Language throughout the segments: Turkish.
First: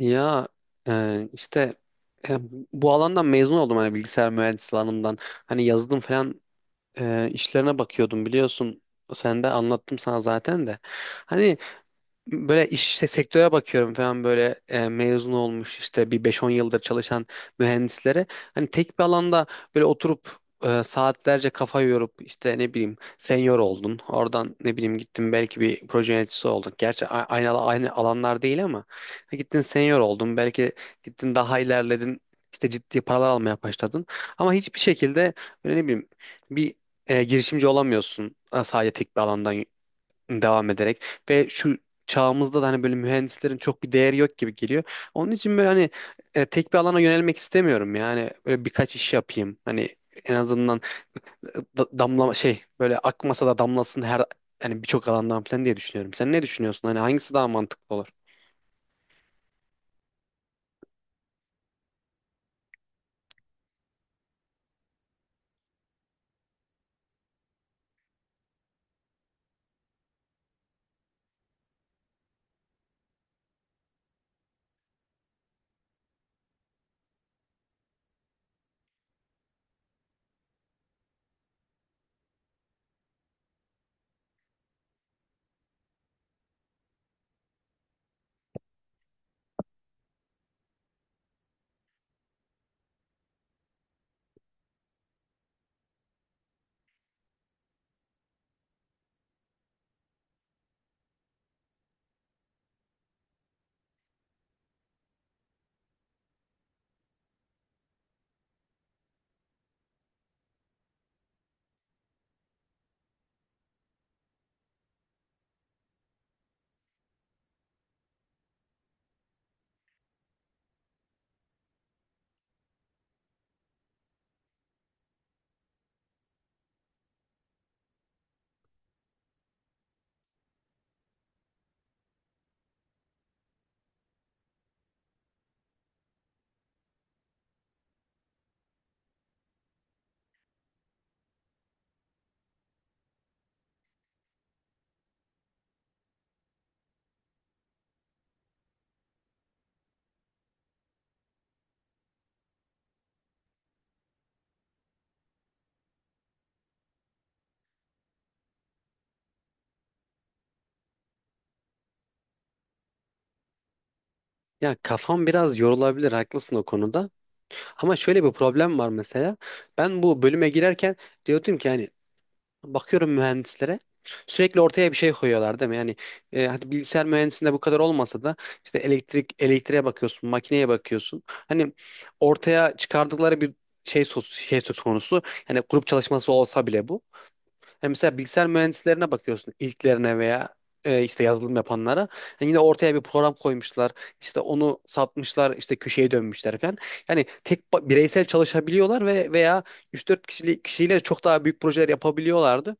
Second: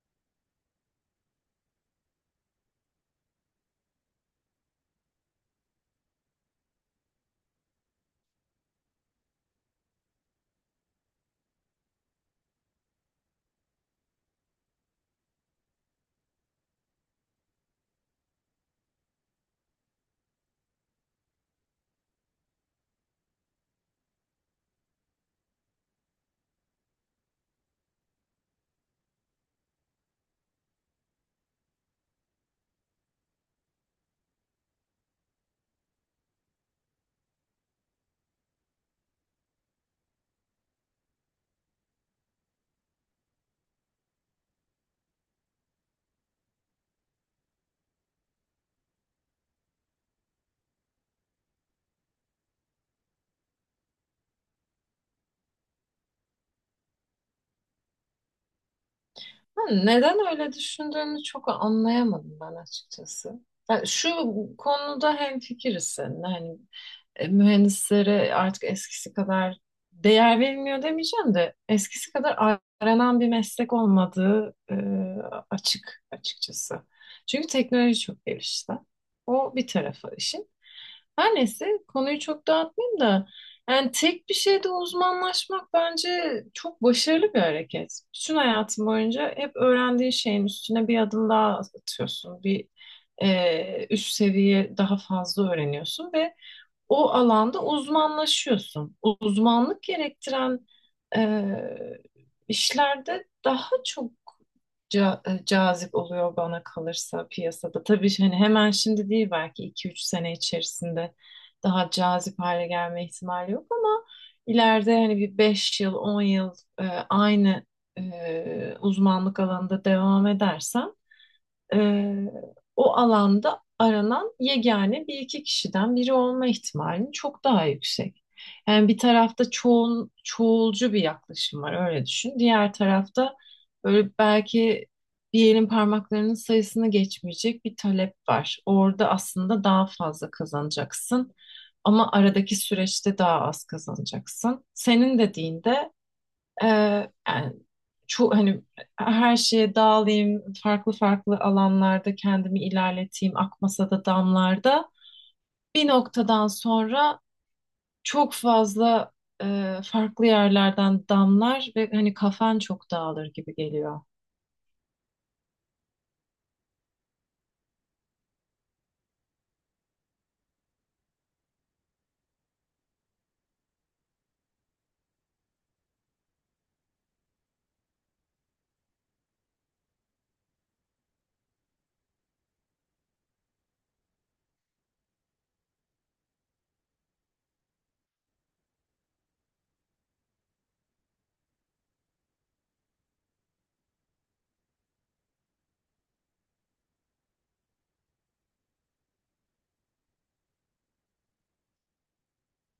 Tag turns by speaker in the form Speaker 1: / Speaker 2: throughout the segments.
Speaker 1: Ya e, işte e, bu alandan mezun oldum, hani bilgisayar mühendisliği alanından. Hani yazılım falan işlerine bakıyordum biliyorsun. Sen de anlattım sana zaten de. Hani böyle iş işte sektöre bakıyorum falan böyle mezun olmuş işte bir beş on yıldır çalışan mühendislere, hani tek bir alanda böyle oturup saatlerce kafa yorup işte ne bileyim senior oldun, oradan ne bileyim gittin belki bir proje yöneticisi oldun, gerçi aynı alanlar değil ama gittin senior oldun belki, gittin daha ilerledin, işte ciddi paralar almaya başladın ama hiçbir şekilde böyle ne bileyim bir girişimci olamıyorsun, sadece tek bir alandan devam ederek. Ve şu çağımızda da hani böyle mühendislerin çok bir değeri yok gibi geliyor. Onun için böyle hani tek bir alana yönelmek istemiyorum, yani böyle birkaç iş yapayım. Hani en azından damla şey, böyle akmasa da damlasın her, hani birçok alandan falan diye düşünüyorum. Sen ne düşünüyorsun? Hani hangisi daha mantıklı olur?
Speaker 2: Ha, neden öyle düşündüğünü çok anlayamadım ben açıkçası. Yani şu konuda hemfikiriz seninle. Hani mühendislere artık eskisi kadar değer verilmiyor demeyeceğim de eskisi kadar aranan bir meslek olmadığı, açıkçası. Çünkü teknoloji çok gelişti. O bir tarafı işin. Her neyse, konuyu çok dağıtmayayım da yani tek bir şeyde uzmanlaşmak bence çok başarılı bir hareket. Bütün hayatın boyunca hep öğrendiğin şeyin üstüne bir adım daha atıyorsun. Bir üst seviye daha fazla öğreniyorsun ve o alanda uzmanlaşıyorsun. Uzmanlık gerektiren e, işlerde daha çok cazip oluyor bana kalırsa piyasada. Tabii hani hemen şimdi değil, belki 2 3 sene içerisinde daha cazip hale gelme ihtimali yok ama ileride hani bir 5 yıl, 10 yıl, e, aynı uzmanlık alanında devam edersem, ee, o alanda aranan yegane bir iki kişiden biri olma ihtimalin çok daha yüksek. Yani bir tarafta çoğul, çoğulcu bir yaklaşım var, öyle düşün. Diğer tarafta böyle belki bir elin parmaklarının sayısını geçmeyecek bir talep var. Orada aslında daha fazla kazanacaksın ama aradaki süreçte daha az kazanacaksın. Senin dediğinde ee, yani hani her şeye dağılayım, farklı farklı alanlarda kendimi ilerleteyim, akmasa da damlarda. Bir noktadan sonra çok fazla farklı yerlerden damlar ve hani kafan çok dağılır gibi geliyor.
Speaker 1: Ya kafam biraz yorulabilir, haklısın o konuda. Ama şöyle bir problem var mesela. Ben bu bölüme girerken diyordum ki hani bakıyorum mühendislere sürekli ortaya bir şey koyuyorlar değil mi? Yani hadi bilgisayar mühendisinde bu kadar olmasa da işte elektrik, elektriğe bakıyorsun, makineye bakıyorsun. Hani ortaya çıkardıkları bir şey söz konusu. Yani grup çalışması olsa bile bu. Hani mesela bilgisayar mühendislerine bakıyorsun ilklerine veya işte yazılım yapanlara. Hani yine ortaya bir program koymuşlar, işte onu satmışlar, işte köşeye dönmüşler falan. Yani bireysel çalışabiliyorlar ve veya 3-4 kişiyle çok daha büyük projeler yapabiliyorlardı.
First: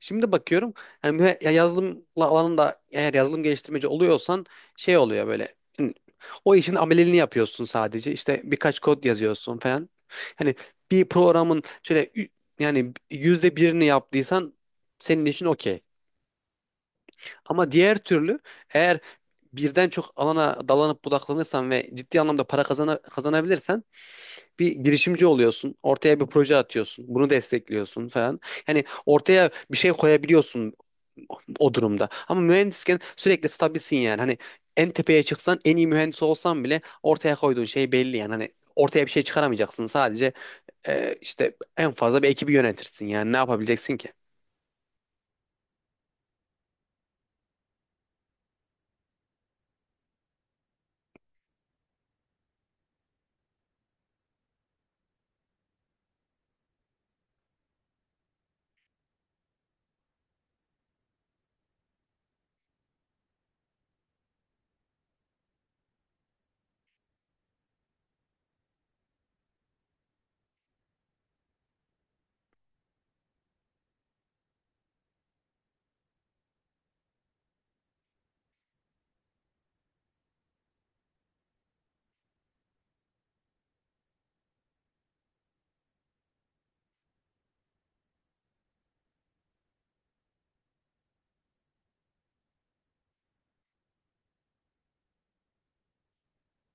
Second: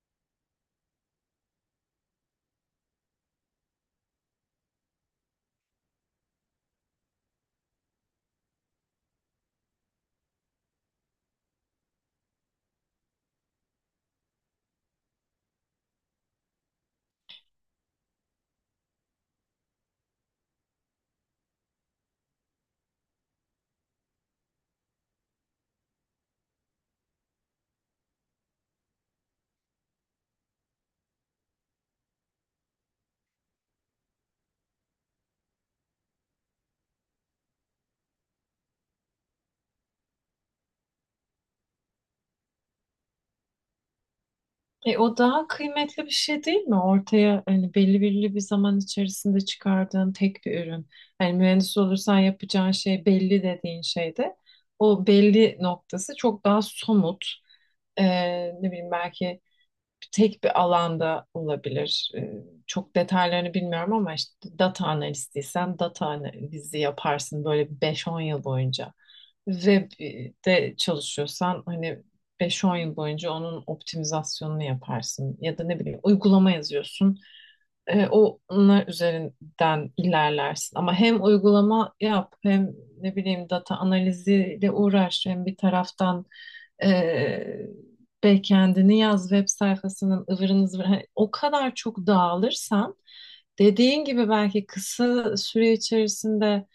Speaker 1: Şimdi bakıyorum, yani ya yazılım alanında eğer yazılım geliştirmeci oluyorsan şey oluyor böyle. O işin ameliyatını yapıyorsun sadece. İşte birkaç kod yazıyorsun falan. Hani bir programın şöyle, yani yüzde birini yaptıysan senin için okey. Ama diğer türlü, eğer birden çok alana dalanıp budaklanırsan ve ciddi anlamda kazanabilirsen bir girişimci oluyorsun. Ortaya bir proje atıyorsun. Bunu destekliyorsun falan. Yani ortaya bir şey koyabiliyorsun o durumda. Ama mühendisken sürekli stabilsin yani. Hani en tepeye çıksan, en iyi mühendis olsan bile ortaya koyduğun şey belli yani. Hani ortaya bir şey çıkaramayacaksın. Sadece işte en fazla bir ekibi yönetirsin yani. Ne yapabileceksin ki?
Speaker 2: O daha kıymetli bir şey değil mi? Ortaya hani belli belli bir zaman içerisinde çıkardığın tek bir ürün. Hani mühendis olursan yapacağın şey belli dediğin şeyde o belli noktası çok daha somut. E, ne bileyim, belki tek bir alanda olabilir. Çok detaylarını bilmiyorum ama işte data analistiysen data analizi yaparsın böyle 5-10 yıl boyunca. Web'de çalışıyorsan hani 5-10 yıl boyunca onun optimizasyonunu yaparsın. Ya da ne bileyim, uygulama yazıyorsun. Onlar üzerinden ilerlersin. Ama hem uygulama yap, hem ne bileyim data analiziyle uğraş, hem bir taraftan e, backend'ini yaz, web sayfasının ıvırını zıvırını. Hani o kadar çok dağılırsan dediğin gibi belki kısa süre içerisinde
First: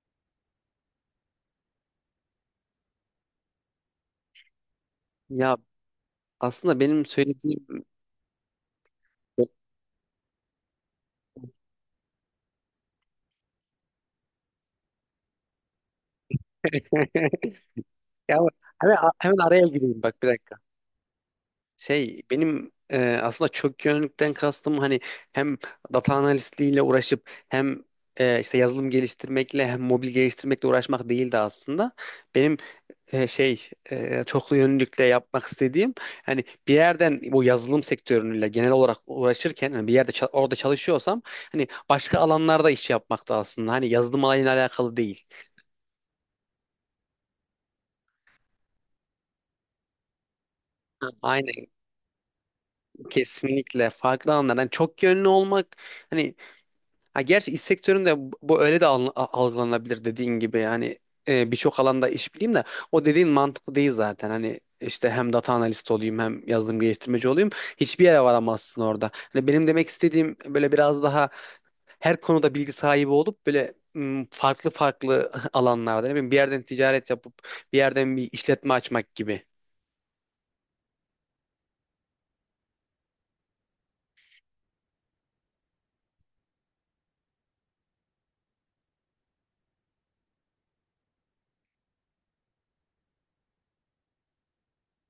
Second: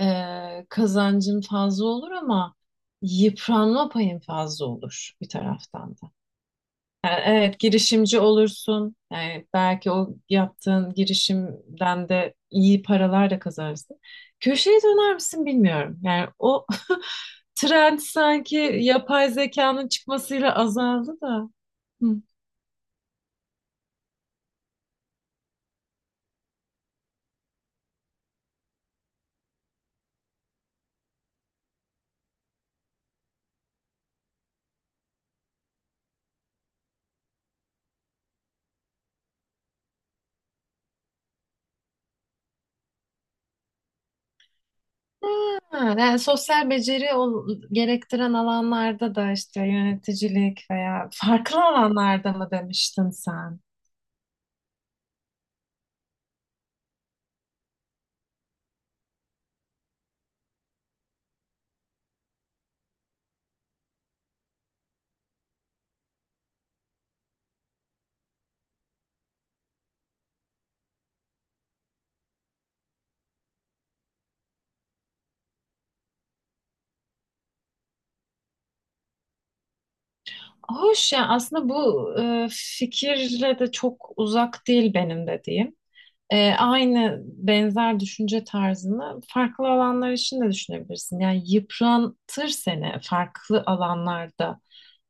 Speaker 2: kazancın fazla olur ama yıpranma payın fazla olur bir
Speaker 1: Ya
Speaker 2: taraftan da.
Speaker 1: aslında benim
Speaker 2: Yani evet,
Speaker 1: söylediğim
Speaker 2: girişimci olursun. Yani belki o yaptığın girişimden de iyi paralar da kazanırsın. Köşeye döner misin bilmiyorum. Yani o trend
Speaker 1: ya
Speaker 2: sanki yapay
Speaker 1: hemen araya
Speaker 2: zekanın
Speaker 1: gireyim, bak bir
Speaker 2: çıkmasıyla
Speaker 1: dakika.
Speaker 2: azaldı da. Hı.
Speaker 1: Şey, benim aslında çok yönlükten kastım, hani hem data analistliğiyle uğraşıp hem işte yazılım geliştirmekle hem mobil geliştirmekle uğraşmak değildi aslında. Benim çoklu yönlülükle yapmak istediğim, hani bir yerden bu yazılım sektörüyle genel olarak uğraşırken, hani bir yerde orada çalışıyorsam hani başka alanlarda iş yapmakta aslında. Hani yazılım alanıyla alakalı değil.
Speaker 2: Ha, yani sosyal beceri gerektiren alanlarda da, işte yöneticilik veya
Speaker 1: Ha,
Speaker 2: farklı
Speaker 1: aynen.
Speaker 2: alanlarda mı demiştin sen?
Speaker 1: Kesinlikle farklı alanlardan çok yönlü olmak hani, ha gerçi iş sektöründe bu öyle de algılanabilir dediğin gibi, yani birçok alanda iş bileyim de, o dediğin mantıklı değil zaten, hani işte hem data analist olayım hem yazılım geliştirmeci olayım, hiçbir yere varamazsın orada. Hani benim demek istediğim böyle biraz daha her konuda bilgi sahibi olup böyle farklı farklı alanlarda ne bileyim bir yerden ticaret yapıp bir yerden bir işletme açmak gibi.
Speaker 2: Hoş ya, aslında bu fikirle de çok uzak değil benim dediğim. Aynı benzer düşünce tarzını farklı alanlar için de düşünebilirsin. Yani yıpratır seni farklı alanlarda.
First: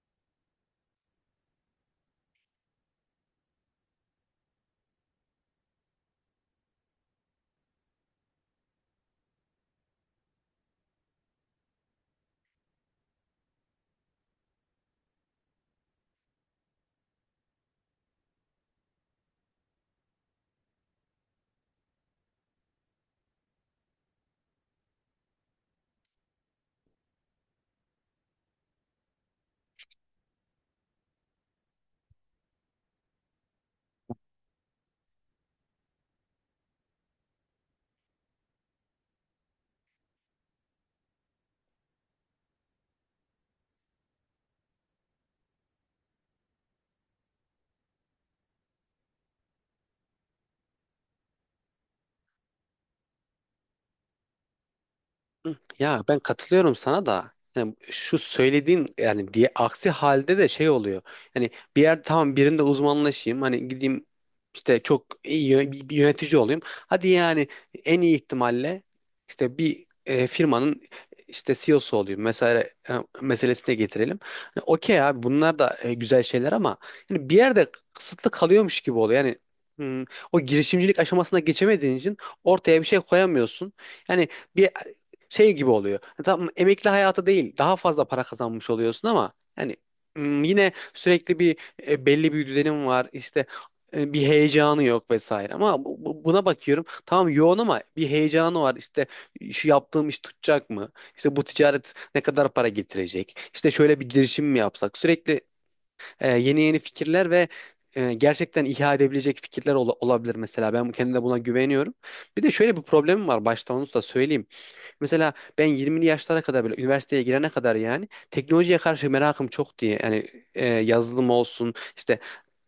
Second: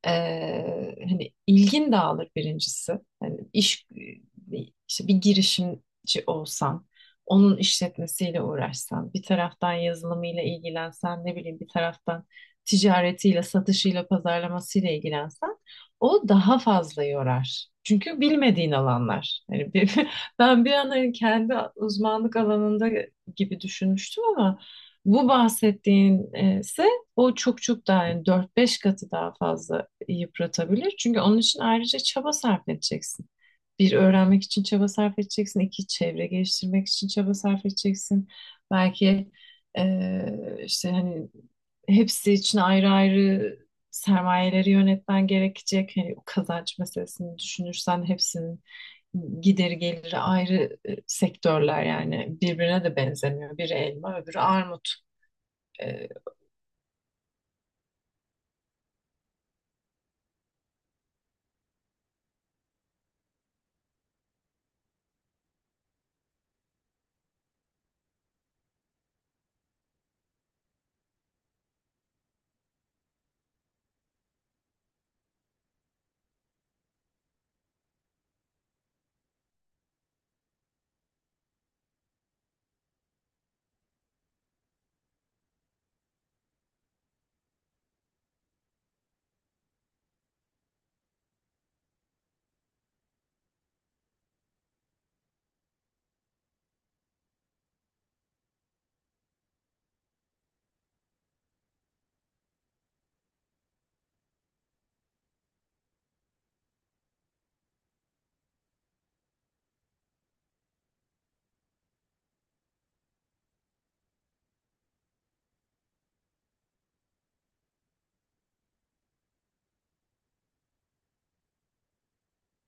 Speaker 2: Hani ilgin dağılır birincisi. Hani işte bir girişimci olsan, onun işletmesiyle uğraşsan, bir taraftan yazılımıyla ilgilensen, ne bileyim bir taraftan ticaretiyle, satışıyla, pazarlamasıyla ilgilensen, o daha fazla yorar. Çünkü bilmediğin alanlar. Hani ben bir an hani kendi uzmanlık alanında gibi düşünmüştüm ama bu bahsettiğin ise o çok çok daha, yani dört beş katı daha fazla yıpratabilir. Çünkü onun için ayrıca çaba sarf edeceksin. Bir, öğrenmek için çaba sarf edeceksin; iki, çevre geliştirmek için çaba sarf edeceksin. Belki işte hani hepsi için ayrı ayrı sermayeleri yönetmen gerekecek. Hani o kazanç meselesini düşünürsen hepsinin gideri geliri ayrı sektörler, yani birbirine de benzemiyor. Biri elma, öbürü armut.
Speaker 1: Ya
Speaker 2: Eee,
Speaker 1: ben katılıyorum sana da, yani şu söylediğin yani diye, aksi halde de şey oluyor. Yani bir yer, tamam birinde uzmanlaşayım hani, gideyim işte çok iyi bir yönetici olayım. Hadi yani en iyi ihtimalle işte bir firmanın işte CEO'su olayım mesela, e, meselesine getirelim. Hani okey abi bunlar da güzel şeyler ama yani bir yerde kısıtlı kalıyormuş gibi oluyor. Yani hmm, o girişimcilik aşamasına geçemediğin için ortaya bir şey koyamıyorsun. Yani bir şey gibi oluyor. Tam emekli hayatı değil, daha fazla para kazanmış oluyorsun ama yani yine sürekli bir belli bir düzenim var. İşte bir heyecanı yok vesaire. Ama buna bakıyorum. Tamam yoğun ama bir heyecanı var. İşte şu yaptığım iş tutacak mı? İşte bu ticaret ne kadar para getirecek? İşte şöyle bir girişim mi yapsak? Sürekli yeni yeni fikirler ve gerçekten ihya edebilecek fikirler olabilir mesela. Ben kendime buna güveniyorum. Bir de şöyle bir problemim var, başta onu da söyleyeyim. Mesela ben 20'li yaşlara kadar, böyle üniversiteye girene kadar, yani teknolojiye karşı merakım çok diye, yani yazılım olsun, işte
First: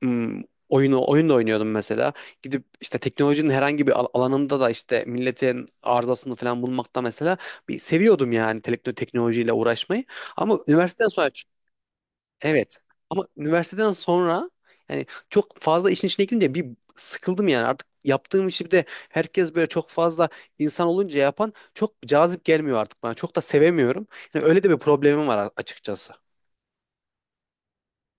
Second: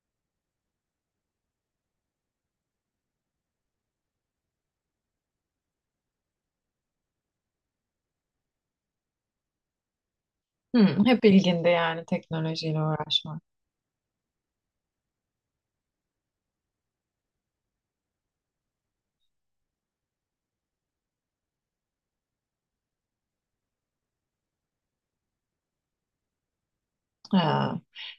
Speaker 1: m, oyun da oynuyordum mesela. Gidip işte teknolojinin herhangi bir alanında da işte milletin arızasını falan bulmakta mesela, bir seviyordum yani teknolojiyle uğraşmayı. Ama
Speaker 2: hı,
Speaker 1: üniversiteden
Speaker 2: hep
Speaker 1: sonra
Speaker 2: ilginde yani
Speaker 1: evet.
Speaker 2: teknolojiyle
Speaker 1: Ama
Speaker 2: uğraşmak.
Speaker 1: üniversiteden sonra yani çok fazla işin içine girince bir sıkıldım yani. Artık yaptığım işi, bir de herkes böyle çok fazla insan olunca yapan, çok cazip gelmiyor artık bana. Çok da sevemiyorum. Yani öyle de bir problemim var açıkçası.
Speaker 2: Ha.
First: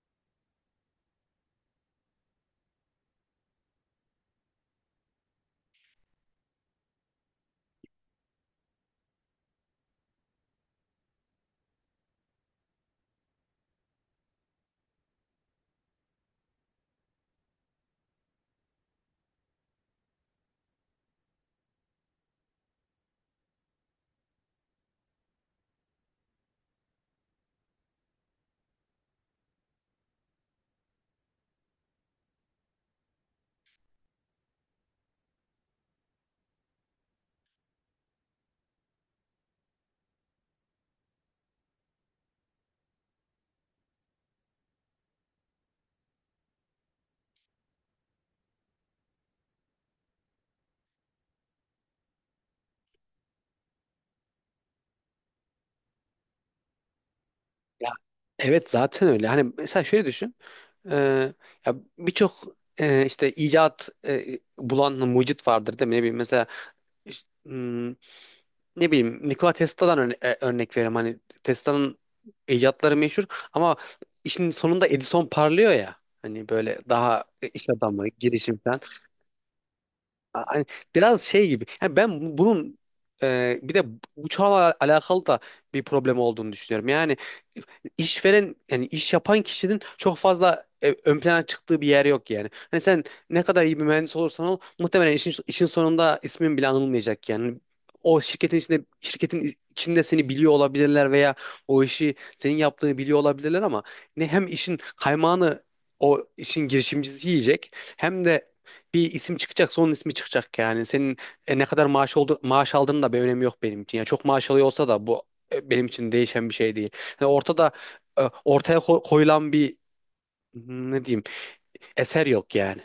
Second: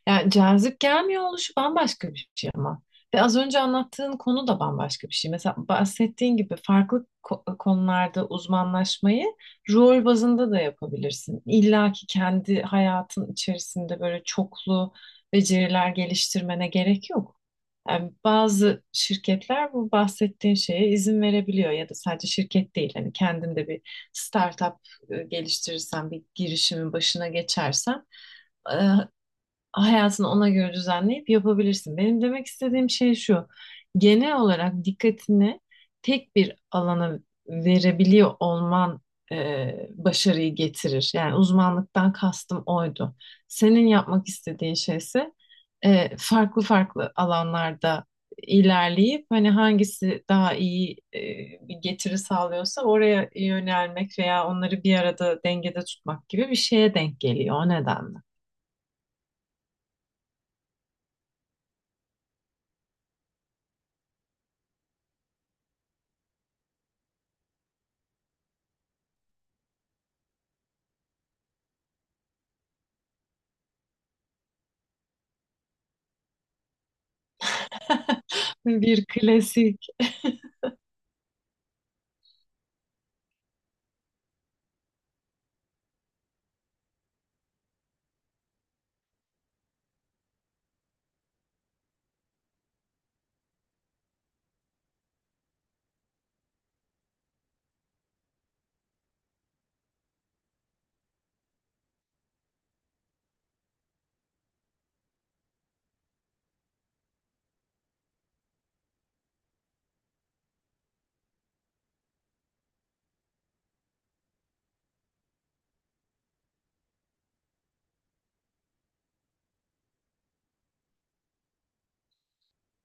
Speaker 2: Yani cazip gelmiyor oluşu bambaşka bir şey ama. Ve az önce anlattığın konu da bambaşka bir şey. Mesela bahsettiğin gibi farklı konularda uzmanlaşmayı rol bazında da yapabilirsin. İlla ki kendi hayatın içerisinde böyle çoklu beceriler geliştirmene gerek yok. Yani bazı şirketler bu bahsettiğin şeye izin verebiliyor, ya da sadece şirket değil, hani kendin de bir startup geliştirirsen, bir girişimin başına geçersen, hayatını ona göre düzenleyip yapabilirsin. Benim demek istediğim şey şu. Genel olarak dikkatini tek bir alana verebiliyor olman, e, başarıyı getirir. Yani uzmanlıktan kastım oydu. Senin yapmak istediğin şey ise farklı farklı alanlarda ilerleyip hani hangisi daha iyi bir getiri sağlıyorsa oraya yönelmek veya onları bir arada dengede tutmak gibi bir şeye denk geliyor, o
Speaker 1: Ya
Speaker 2: nedenle.
Speaker 1: evet, zaten öyle. Hani mesela şöyle düşün. Ee, ya birçok işte bulan mucit vardır değil mi? Ne bileyim mesela, ne bileyim Nikola Tesla'dan örnek vereyim. Hani Tesla'nın icatları meşhur ama işin sonunda Edison parlıyor ya. Hani böyle daha iş adamı, girişim...
Speaker 2: Bir klasik.
Speaker 1: Hani biraz şey gibi. Yani ben bunun bir de bu çağla alakalı da bir problem olduğunu düşünüyorum. Yani işveren, yani iş yapan kişinin çok fazla ön plana çıktığı bir yer yok yani. Hani sen ne kadar iyi bir mühendis olursan ol, muhtemelen işin sonunda ismin bile anılmayacak yani. O şirketin içinde seni biliyor olabilirler veya o işi senin yaptığını biliyor olabilirler ama ne, hem işin kaymağını o işin girişimcisi yiyecek hem de bir isim çıkacaksa onun ismi çıkacak yani. Senin ne kadar maaş oldu maaş aldığının da bir önemi yok benim için. Yani çok maaş alıyor olsa da bu benim için değişen bir şey değil. Yani ortada ortaya koyulan bir ne diyeyim, eser yok yani.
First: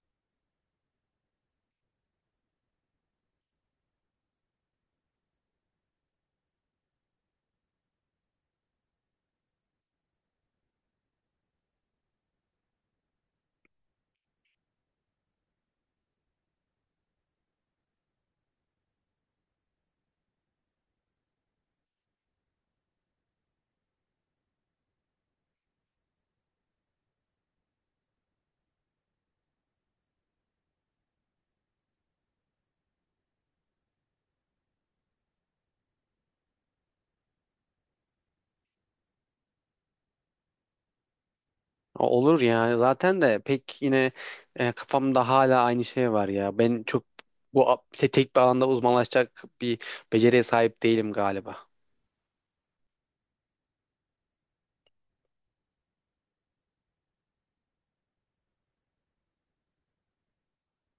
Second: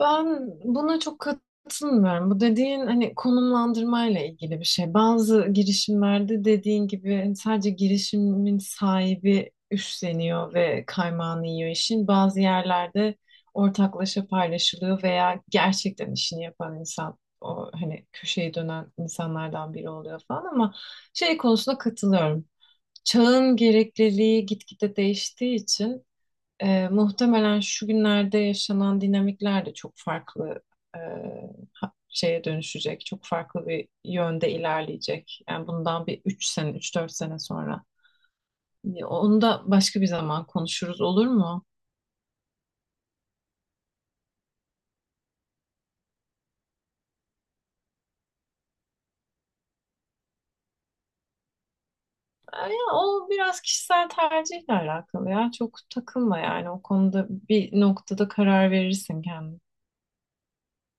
Speaker 2: Ben buna çok katılmıyorum. Bu dediğin hani konumlandırmayla ilgili bir şey. Bazı girişimlerde dediğin gibi hani sadece girişimin sahibi üstleniyor ve kaymağını yiyor işin. Bazı yerlerde ortaklaşa paylaşılıyor veya gerçekten işini yapan insan o hani köşeyi dönen insanlardan biri oluyor falan ama şey konusunda katılıyorum. Çağın gerekliliği gitgide değiştiği için muhtemelen şu günlerde yaşanan dinamikler de çok farklı e, şeye dönüşecek. Çok farklı bir yönde ilerleyecek. Yani bundan bir 3 sene, 3 4 sene sonra. Ya, onu da başka bir zaman konuşuruz, olur mu?
Speaker 1: Olur ya, zaten de pek yine kafamda hala aynı şey var ya. Ben çok bu tek bir alanda uzmanlaşacak bir beceriye sahip değilim galiba.
Speaker 2: Ya, o biraz kişisel tercihle alakalı ya. Çok takılma yani, o konuda bir noktada karar verirsin kendin.